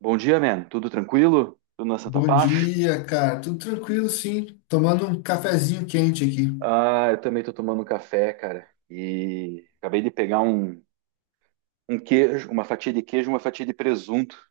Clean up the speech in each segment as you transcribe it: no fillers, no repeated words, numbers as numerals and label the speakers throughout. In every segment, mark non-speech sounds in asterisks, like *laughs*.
Speaker 1: Bom dia, man. Tudo tranquilo? Tudo na Santa
Speaker 2: Bom
Speaker 1: Paz?
Speaker 2: dia, cara. Tudo tranquilo, sim. Tomando um cafezinho quente aqui.
Speaker 1: Ah, eu também tô tomando um café, cara. E acabei de pegar um queijo, uma fatia de queijo, uma fatia de presunto.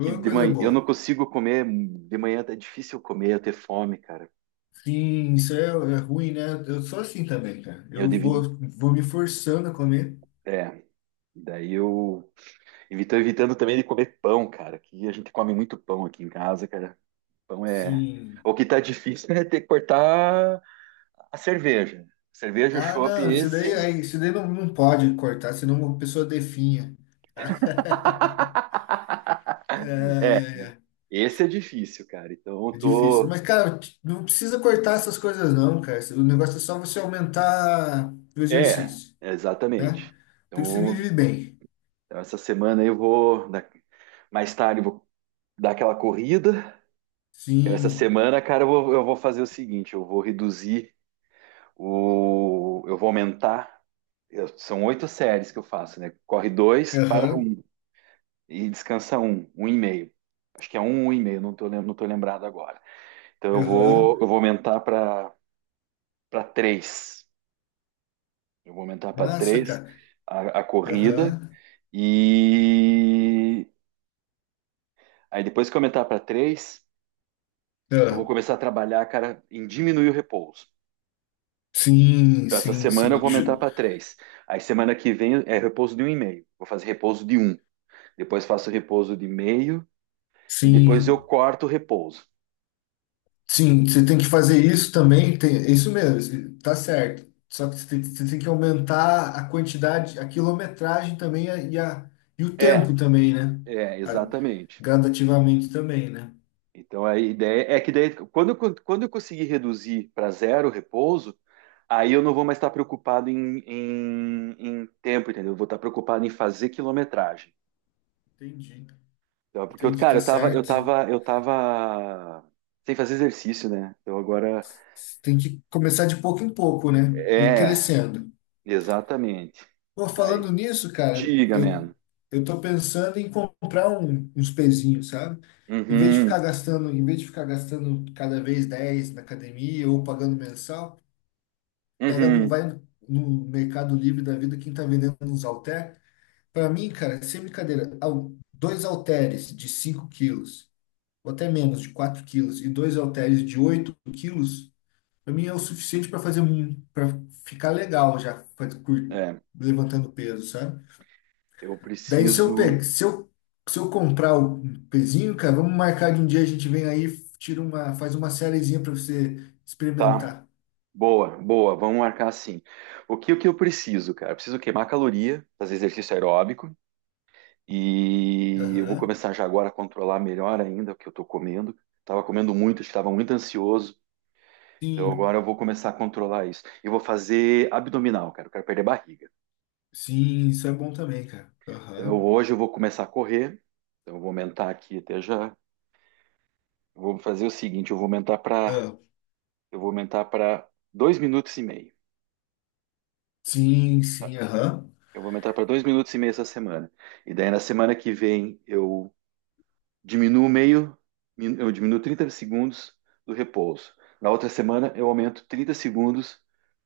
Speaker 1: Que de
Speaker 2: coisa
Speaker 1: manhã eu
Speaker 2: boa.
Speaker 1: não consigo comer. De manhã é difícil comer, eu ter fome, cara.
Speaker 2: Sim, isso é ruim, né? Eu sou assim também, cara.
Speaker 1: Eu
Speaker 2: Eu
Speaker 1: devi.
Speaker 2: vou, vou me forçando a comer.
Speaker 1: É. Daí eu estou evitando também de comer pão, cara. Que a gente come muito pão aqui em casa, cara. Pão é.
Speaker 2: Sim.
Speaker 1: O que tá difícil é ter que cortar a cerveja. Cerveja,
Speaker 2: Ah,
Speaker 1: chopp,
Speaker 2: não, isso daí,
Speaker 1: esse.
Speaker 2: aí, isso daí não pode cortar, senão uma pessoa definha. *laughs*
Speaker 1: *laughs*
Speaker 2: É,
Speaker 1: Esse é difícil, cara. Então eu
Speaker 2: é difícil.
Speaker 1: tô.
Speaker 2: Mas, cara, não precisa cortar essas coisas, não, cara. O negócio é só você aumentar o
Speaker 1: É,
Speaker 2: exercício, né?
Speaker 1: exatamente.
Speaker 2: Então você
Speaker 1: Então,
Speaker 2: vive bem.
Speaker 1: então essa semana mais tarde eu vou dar aquela corrida. Essa
Speaker 2: Sim.
Speaker 1: semana, cara, eu vou fazer o seguinte: eu vou reduzir o. eu vou aumentar. São oito séries que eu faço, né? Corre dois para
Speaker 2: Aham.
Speaker 1: um e descansa um, um e meio. Acho que é um, um e meio, não tô, não tô lembrado agora. Então eu vou,
Speaker 2: Aham.
Speaker 1: eu vou aumentar para três. Eu vou aumentar para
Speaker 2: Massa,
Speaker 1: três
Speaker 2: cara.
Speaker 1: a corrida
Speaker 2: Aham.
Speaker 1: e aí depois que eu aumentar para três, eu
Speaker 2: Ah,
Speaker 1: vou começar a trabalhar, cara, em diminuir o repouso.
Speaker 2: sim,
Speaker 1: Então essa
Speaker 2: sim,
Speaker 1: semana eu
Speaker 2: sim.
Speaker 1: vou aumentar para três. Aí semana que vem é repouso de um e meio. Vou fazer repouso de um. Depois faço repouso de meio e depois eu
Speaker 2: Sim,
Speaker 1: corto o repouso.
Speaker 2: sim. Você tem que fazer isso também. Tem, é isso mesmo. Tá certo. Só que você tem que aumentar a quantidade, a quilometragem também e o
Speaker 1: É,
Speaker 2: tempo também, né? A-
Speaker 1: exatamente.
Speaker 2: gradativamente também, né?
Speaker 1: Então a ideia é que daí, quando eu conseguir reduzir para zero o repouso, aí eu não vou mais estar preocupado em tempo, entendeu? Eu vou estar preocupado em fazer quilometragem.
Speaker 2: Entendi.
Speaker 1: Então, é porque, eu,
Speaker 2: Entendi,
Speaker 1: cara,
Speaker 2: tá
Speaker 1: eu tava, eu
Speaker 2: certo.
Speaker 1: tava, eu tava sem fazer exercício, né? Então agora
Speaker 2: Tem que começar de pouco em pouco, né? E
Speaker 1: é,
Speaker 2: crescendo.
Speaker 1: exatamente.
Speaker 2: Pô,
Speaker 1: Aí,
Speaker 2: falando nisso, cara,
Speaker 1: diga,
Speaker 2: eu,
Speaker 1: mano.
Speaker 2: eu tô pensando em comprar uns pezinhos, sabe? Em vez de
Speaker 1: Uhum,
Speaker 2: ficar gastando, cada vez 10 na academia ou pagando mensal, pega não
Speaker 1: uhum.
Speaker 2: vai no Mercado Livre da vida quem tá vendendo uns halter. Pra mim, cara, é sem brincadeira, dois halteres de 5 kg, ou até menos, de 4 kg, e dois halteres de 8 kg, pra mim é o suficiente pra fazer, para ficar legal já,
Speaker 1: É,
Speaker 2: levantando peso, sabe?
Speaker 1: eu
Speaker 2: Daí se eu
Speaker 1: preciso,
Speaker 2: pegar, se eu, se eu comprar o pezinho, cara, vamos marcar de um dia a gente vem aí, tira uma, faz uma sériezinha para você
Speaker 1: tá?
Speaker 2: experimentar.
Speaker 1: Boa, boa, vamos marcar assim. O que eu preciso, cara? Eu preciso queimar caloria, fazer exercício aeróbico e eu vou
Speaker 2: Aham.
Speaker 1: começar já agora a controlar melhor ainda o que eu tô comendo. Tava comendo muito, estava muito ansioso, então
Speaker 2: Sim,
Speaker 1: agora eu vou começar a controlar isso. Eu vou fazer abdominal, cara, eu quero perder barriga.
Speaker 2: sim, isso é bom também, cara.
Speaker 1: Então
Speaker 2: Aham.
Speaker 1: hoje eu vou começar a correr, então eu vou aumentar aqui até já. Eu vou fazer o seguinte,
Speaker 2: Ah,
Speaker 1: eu vou aumentar para dois minutos e meio.
Speaker 2: sim, sim, aham.
Speaker 1: Eu vou aumentar para dois minutos e meio essa semana. E daí na semana que vem eu diminuo meio, eu diminuo 30 segundos do repouso. Na outra semana, eu aumento 30 segundos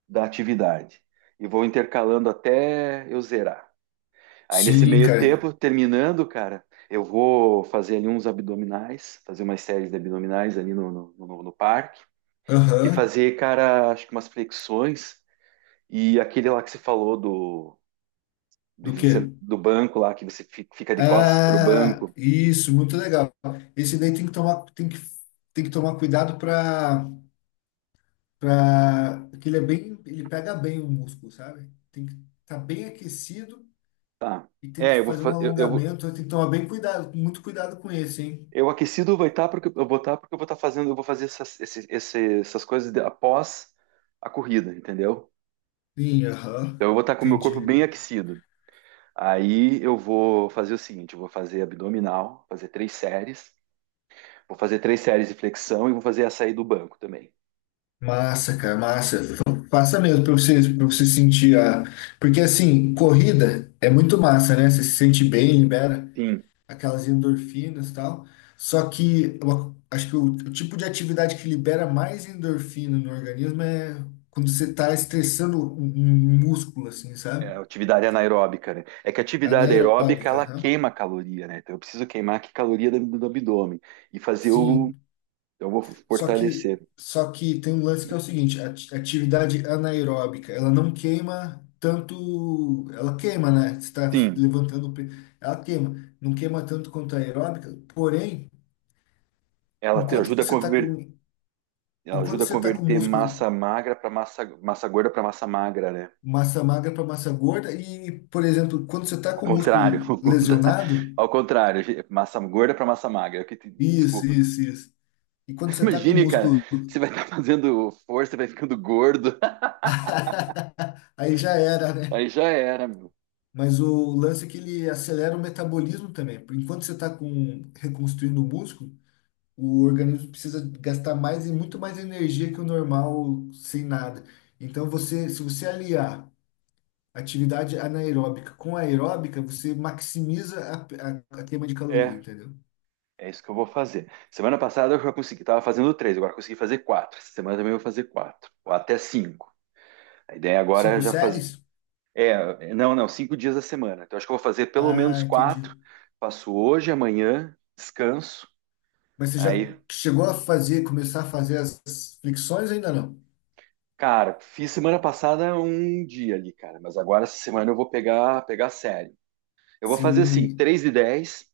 Speaker 1: da atividade. E vou intercalando até eu zerar. Aí, nesse
Speaker 2: Sim,
Speaker 1: meio
Speaker 2: cara.
Speaker 1: tempo, terminando, cara, eu vou fazer ali uns abdominais, fazer umas séries de abdominais ali no parque. E
Speaker 2: Aham.
Speaker 1: fazer, cara, acho que umas flexões. E aquele lá que você falou do, de-
Speaker 2: Do quê?
Speaker 1: do banco lá, que você fica de costas pro
Speaker 2: Ah,
Speaker 1: banco.
Speaker 2: isso, muito legal. Esse daí tem que tomar cuidado para que ele é bem, ele pega bem o músculo, sabe? Tem que estar bem aquecido.
Speaker 1: Tá.
Speaker 2: E tem que
Speaker 1: É, eu vou,
Speaker 2: fazer um
Speaker 1: fa- eu vou,
Speaker 2: alongamento, tem que tomar bem cuidado, muito cuidado com esse, hein?
Speaker 1: Eu aquecido vai estar porque eu vou estar porque eu vou estar fazendo, eu vou fazer essas, essas coisas após a corrida, entendeu?
Speaker 2: Sim,
Speaker 1: Então
Speaker 2: aham.
Speaker 1: eu vou estar com o meu corpo
Speaker 2: Entendi.
Speaker 1: bem aquecido. Aí eu vou fazer o seguinte, eu vou fazer abdominal, fazer três séries, vou fazer três séries de flexão e vou fazer a saída do banco também.
Speaker 2: Massa, cara, massa. Então, passa mesmo pra você sentir a. Porque assim, corrida é muito massa, né? Você se sente bem, libera
Speaker 1: Sim,
Speaker 2: aquelas endorfinas e tal. Só que eu acho que o tipo de atividade que libera mais endorfina no organismo é quando você tá estressando um músculo, assim, sabe?
Speaker 1: é atividade anaeróbica, né? É que a atividade aeróbica
Speaker 2: Anaeróbica,
Speaker 1: ela
Speaker 2: aham.
Speaker 1: queima caloria, né? Então eu preciso queimar que caloria do abdômen e fazer
Speaker 2: Sim.
Speaker 1: então, eu vou
Speaker 2: Só que,
Speaker 1: fortalecer.
Speaker 2: só que tem um lance que é o seguinte, a atividade anaeróbica, ela não queima tanto, ela queima, né? Você está
Speaker 1: Sim,
Speaker 2: levantando, ela queima, não queima tanto quanto a aeróbica, porém,
Speaker 1: ela te
Speaker 2: enquanto
Speaker 1: ajuda a
Speaker 2: você está com,
Speaker 1: converter. Ela
Speaker 2: enquanto
Speaker 1: ajuda a
Speaker 2: você tá com
Speaker 1: converter massa
Speaker 2: músculo
Speaker 1: magra para massa gorda para massa magra, né?
Speaker 2: massa magra para massa gorda e, por exemplo, quando você está
Speaker 1: Ao
Speaker 2: com o
Speaker 1: contrário, *laughs*
Speaker 2: músculo
Speaker 1: ao
Speaker 2: lesionado,
Speaker 1: ao contrário, massa gorda para massa magra.
Speaker 2: isso,
Speaker 1: Desculpa.
Speaker 2: isso, isso. E quando
Speaker 1: *laughs*
Speaker 2: você está com o
Speaker 1: Imagine, cara,
Speaker 2: músculo,
Speaker 1: você vai estar fazendo força, vai ficando gordo,
Speaker 2: *laughs* aí já era,
Speaker 1: *laughs*
Speaker 2: né?
Speaker 1: aí já era, meu.
Speaker 2: Mas o lance é que ele acelera o metabolismo também. Enquanto você está com reconstruindo o músculo, o organismo precisa gastar mais e muito mais energia que o normal sem nada. Então você, se você aliar atividade anaeróbica com aeróbica, você maximiza a queima de caloria,
Speaker 1: É,
Speaker 2: entendeu?
Speaker 1: é isso que eu vou fazer. Semana passada eu já consegui, tava fazendo três, agora consegui fazer quatro. Essa semana também eu vou fazer quatro, ou até cinco. A ideia agora é
Speaker 2: Cinco
Speaker 1: já fazer.
Speaker 2: séries?
Speaker 1: É, não, não, cinco dias da semana. Então acho que eu vou fazer pelo
Speaker 2: Ah,
Speaker 1: menos quatro.
Speaker 2: entendi.
Speaker 1: Faço hoje, amanhã, descanso.
Speaker 2: Mas você já
Speaker 1: Aí,
Speaker 2: chegou a fazer, começar a fazer as flexões ainda não?
Speaker 1: cara, fiz semana passada um dia ali, cara, mas agora essa semana eu vou pegar sério. Eu vou fazer assim,
Speaker 2: Sim,
Speaker 1: 3 de 10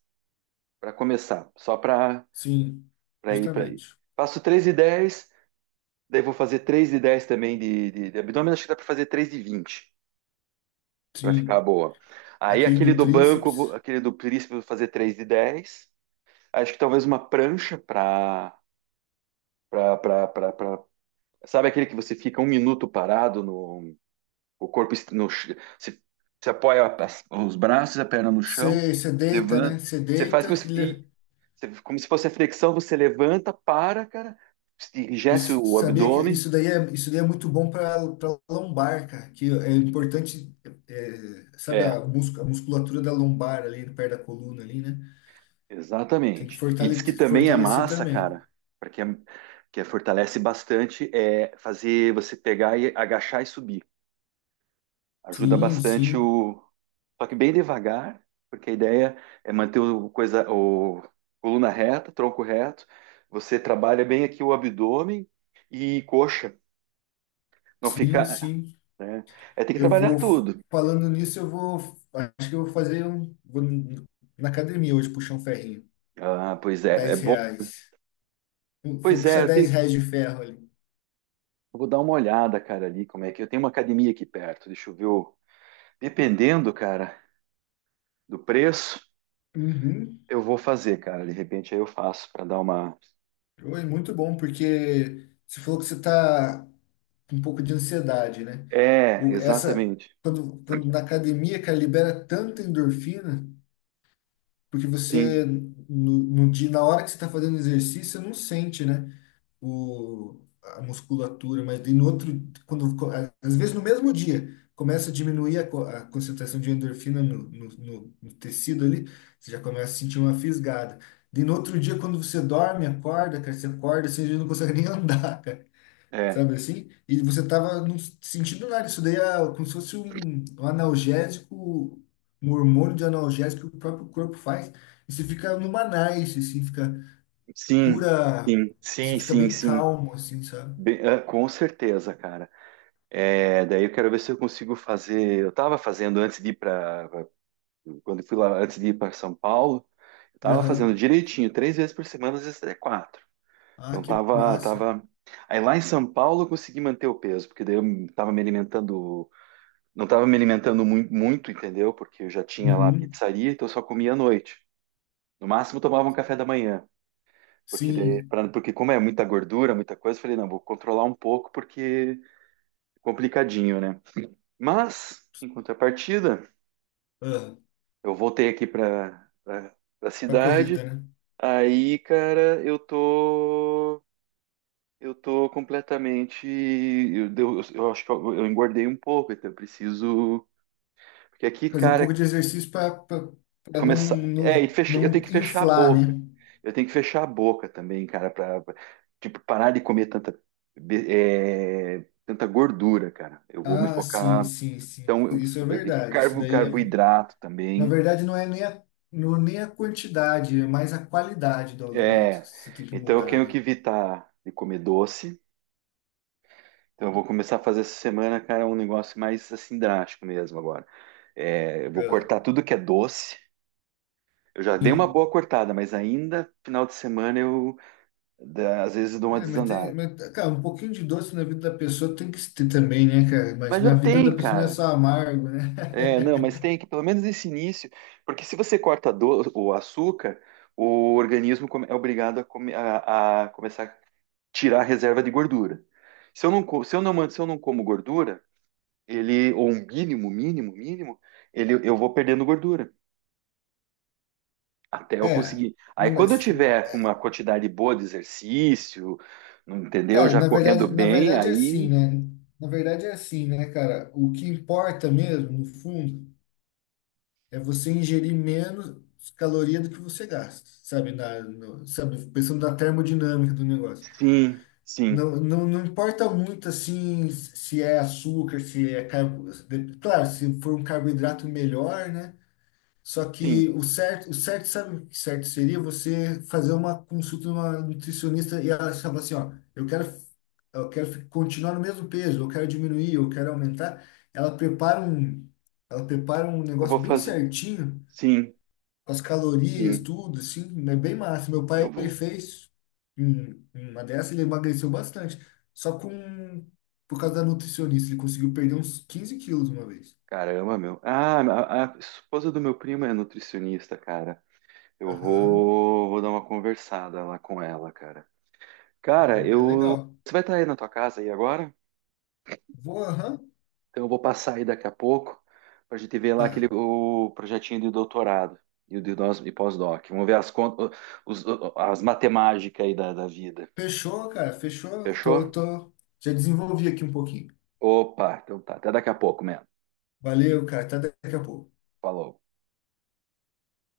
Speaker 1: para começar, só para
Speaker 2: sim,
Speaker 1: ir.
Speaker 2: justamente.
Speaker 1: Faço 3 de 10, daí vou fazer 3 de 10 também de abdômen, acho que dá para fazer 3 de 20 para ficar
Speaker 2: Sim,
Speaker 1: boa. Aí
Speaker 2: aquele
Speaker 1: aquele
Speaker 2: do
Speaker 1: do banco,
Speaker 2: tríceps.
Speaker 1: aquele do príncipe, eu vou fazer 3 de 10. Acho que talvez uma prancha para sabe aquele que você fica um minuto parado. O corpo est- no, ch- você, você apoia os braços, a perna no chão,
Speaker 2: Você deita, né?
Speaker 1: levanta.
Speaker 2: Você
Speaker 1: Você faz
Speaker 2: deita.
Speaker 1: como se fosse a flexão, você levanta, para, cara, enrijece
Speaker 2: Isso,
Speaker 1: o
Speaker 2: sabia que
Speaker 1: abdômen.
Speaker 2: isso daí é muito bom para lombar, cara. Que é importante, é, sabe
Speaker 1: É,
Speaker 2: a musculatura da lombar ali, perto da coluna ali, né? Tem que
Speaker 1: exatamente. E diz que
Speaker 2: fortalecer,
Speaker 1: também é
Speaker 2: fortalecer
Speaker 1: massa,
Speaker 2: também.
Speaker 1: cara, porque fortalece bastante, é fazer você pegar e agachar e subir. Ajuda
Speaker 2: Sim,
Speaker 1: bastante
Speaker 2: sim,
Speaker 1: o. Só que bem devagar, porque a ideia é manter o coluna reta, tronco reto. Você trabalha bem aqui o abdômen e coxa. Não
Speaker 2: sim,
Speaker 1: fica,
Speaker 2: sim.
Speaker 1: né? É, tem que
Speaker 2: Eu
Speaker 1: trabalhar
Speaker 2: vou,
Speaker 1: tudo.
Speaker 2: falando nisso, acho que eu vou na academia hoje puxar um ferrinho.
Speaker 1: Ah, pois é, é
Speaker 2: Dez
Speaker 1: bom.
Speaker 2: reais. Vou
Speaker 1: Pois é,
Speaker 2: puxar 10 reais de ferro ali.
Speaker 1: eu vou dar uma olhada, cara, ali como é que eu tenho uma academia aqui perto. Deixa eu ver. Dependendo, cara, do preço,
Speaker 2: Uhum.
Speaker 1: eu vou fazer, cara. De repente aí eu faço para dar uma.
Speaker 2: Oi, muito bom, porque você falou que você está com um pouco de ansiedade, né?
Speaker 1: É,
Speaker 2: O, essa,
Speaker 1: exatamente.
Speaker 2: quando na academia, cara, libera tanta endorfina, porque você,
Speaker 1: Sim,
Speaker 2: no dia, na hora que você está fazendo exercício, você não sente, né? A musculatura, mas daí no outro, quando, às vezes no mesmo dia, começa a diminuir a concentração de endorfina no tecido ali, você já começa a sentir uma fisgada. Daí no outro dia, quando você dorme, acorda, cara, você acorda, assim, você não consegue nem *laughs* andar, cara.
Speaker 1: é,
Speaker 2: Sabe assim? E você tava não sentindo nada. Isso daí é como se fosse um analgésico, um hormônio de analgésico que o próprio corpo faz. E você fica numa nice, assim, fica
Speaker 1: sim,
Speaker 2: cura,
Speaker 1: sim,
Speaker 2: você
Speaker 1: sim,
Speaker 2: fica
Speaker 1: sim,
Speaker 2: bem
Speaker 1: sim.
Speaker 2: calmo, assim, sabe?
Speaker 1: Bem, é, com certeza, cara. É, daí eu quero ver se eu consigo fazer. Eu estava fazendo antes de ir para Quando eu fui lá antes de ir para São Paulo, eu estava fazendo
Speaker 2: Aham.
Speaker 1: direitinho, três vezes por semana, às vezes até quatro.
Speaker 2: Ah,
Speaker 1: Então
Speaker 2: que
Speaker 1: tava,
Speaker 2: massa.
Speaker 1: tava. Aí lá em São Paulo eu consegui manter o peso, porque daí eu tava me alimentando, não tava me alimentando muito, entendeu? Porque eu já tinha lá a
Speaker 2: Uhum.
Speaker 1: pizzaria, então eu só comia à noite. No máximo eu tomava um café da manhã, porque
Speaker 2: Sim,
Speaker 1: porque como é muita gordura, muita coisa, eu falei, não, vou controlar um pouco porque é complicadinho, né? Mas, em contrapartida,
Speaker 2: ah,
Speaker 1: eu voltei aqui para a
Speaker 2: pra
Speaker 1: cidade.
Speaker 2: corrida, né?
Speaker 1: Aí, cara, eu tô. Eu tô completamente. Eu acho que eu engordei um pouco, então eu preciso. Porque aqui,
Speaker 2: Fazer um
Speaker 1: cara,
Speaker 2: pouco de exercício para não,
Speaker 1: começar. É,
Speaker 2: não,
Speaker 1: eu
Speaker 2: não
Speaker 1: tenho que fechar a
Speaker 2: inflar,
Speaker 1: boca.
Speaker 2: né?
Speaker 1: Eu tenho que fechar a boca também, cara, tipo, parar de comer tanta, be- tanta gordura, cara. Eu vou me
Speaker 2: Ah, sim,
Speaker 1: focar.
Speaker 2: sim, sim.
Speaker 1: Então, eu-
Speaker 2: Isso é verdade. Isso
Speaker 1: Carbo,
Speaker 2: daí é,
Speaker 1: carboidrato
Speaker 2: na
Speaker 1: também.
Speaker 2: verdade, não é nem a quantidade, é mais a qualidade do alimento.
Speaker 1: É,
Speaker 2: Você tem que
Speaker 1: então eu
Speaker 2: mudar,
Speaker 1: tenho
Speaker 2: né?
Speaker 1: que evitar de comer doce. Então eu vou começar a fazer essa semana, cara, um negócio mais assim drástico mesmo agora. É, eu vou
Speaker 2: Ah,
Speaker 1: cortar tudo que é doce. Eu já dei uma
Speaker 2: sim.
Speaker 1: boa cortada, mas ainda final de semana eu às vezes dou uma
Speaker 2: É, mas tem,
Speaker 1: desandada.
Speaker 2: mas, cara, um pouquinho de doce na vida da pessoa tem que ter também, né, cara? Mas
Speaker 1: Mas já
Speaker 2: na vida da
Speaker 1: tem,
Speaker 2: pessoa não é
Speaker 1: cara.
Speaker 2: só amargo, né? *laughs*
Speaker 1: É, não, mas tem que pelo menos esse início, porque se você corta o açúcar, o organismo é obrigado a a começar a tirar a reserva de gordura. Se eu não, se eu não, se eu não como gordura ele, ou um mínimo, mínimo, mínimo, ele, eu vou perdendo gordura até eu
Speaker 2: É,
Speaker 1: conseguir. Aí
Speaker 2: não,
Speaker 1: quando eu
Speaker 2: mas,
Speaker 1: tiver com uma quantidade boa de exercício, não entendeu?
Speaker 2: cara,
Speaker 1: Já
Speaker 2: na
Speaker 1: correndo
Speaker 2: verdade, na
Speaker 1: bem,
Speaker 2: verdade é assim,
Speaker 1: aí
Speaker 2: né? Na verdade é assim, né, cara? O que importa mesmo, no fundo, é você ingerir menos caloria do que você gasta, sabe? Na, no- Sabe? Pensando na termodinâmica do negócio.
Speaker 1: sim, sim,
Speaker 2: Não, não, não importa muito, assim, se é açúcar, se é claro, se for um carboidrato melhor, né? Só que
Speaker 1: sim,
Speaker 2: o certo, sabe o que certo seria você fazer uma consulta numa nutricionista e ela falar assim, ó, eu quero continuar no mesmo peso, eu quero diminuir, eu quero aumentar. Ela prepara um, ela prepara um
Speaker 1: eu vou
Speaker 2: negócio bem
Speaker 1: fazer,
Speaker 2: certinho,
Speaker 1: sim,
Speaker 2: com as calorias,
Speaker 1: sim,
Speaker 2: tudo, assim, é bem massa. Meu
Speaker 1: eu
Speaker 2: pai, ele
Speaker 1: vou.
Speaker 2: fez uma dessa, ele emagreceu bastante, só com, por causa da nutricionista, ele conseguiu perder uns 15 kg uma vez.
Speaker 1: Caramba, meu. Ah, a esposa do meu primo é nutricionista, cara. Eu
Speaker 2: Aham,
Speaker 1: vou, vou dar uma conversada lá com ela, cara. Cara,
Speaker 2: é
Speaker 1: eu.
Speaker 2: legal.
Speaker 1: Você vai estar aí na tua casa aí agora?
Speaker 2: Vou, aham,
Speaker 1: Então eu vou passar aí daqui a pouco para a gente ver lá
Speaker 2: tá.
Speaker 1: aquele o projetinho de doutorado e o de nós e pós-doc. Vamos ver as contas, os- as matemáticas aí da vida.
Speaker 2: Fechou, cara, fechou. Tô,
Speaker 1: Fechou?
Speaker 2: tô. Já desenvolvi aqui um pouquinho.
Speaker 1: Opa, então tá. Até daqui a pouco, mesmo.
Speaker 2: Valeu, cara. Até daqui a pouco.
Speaker 1: Falou.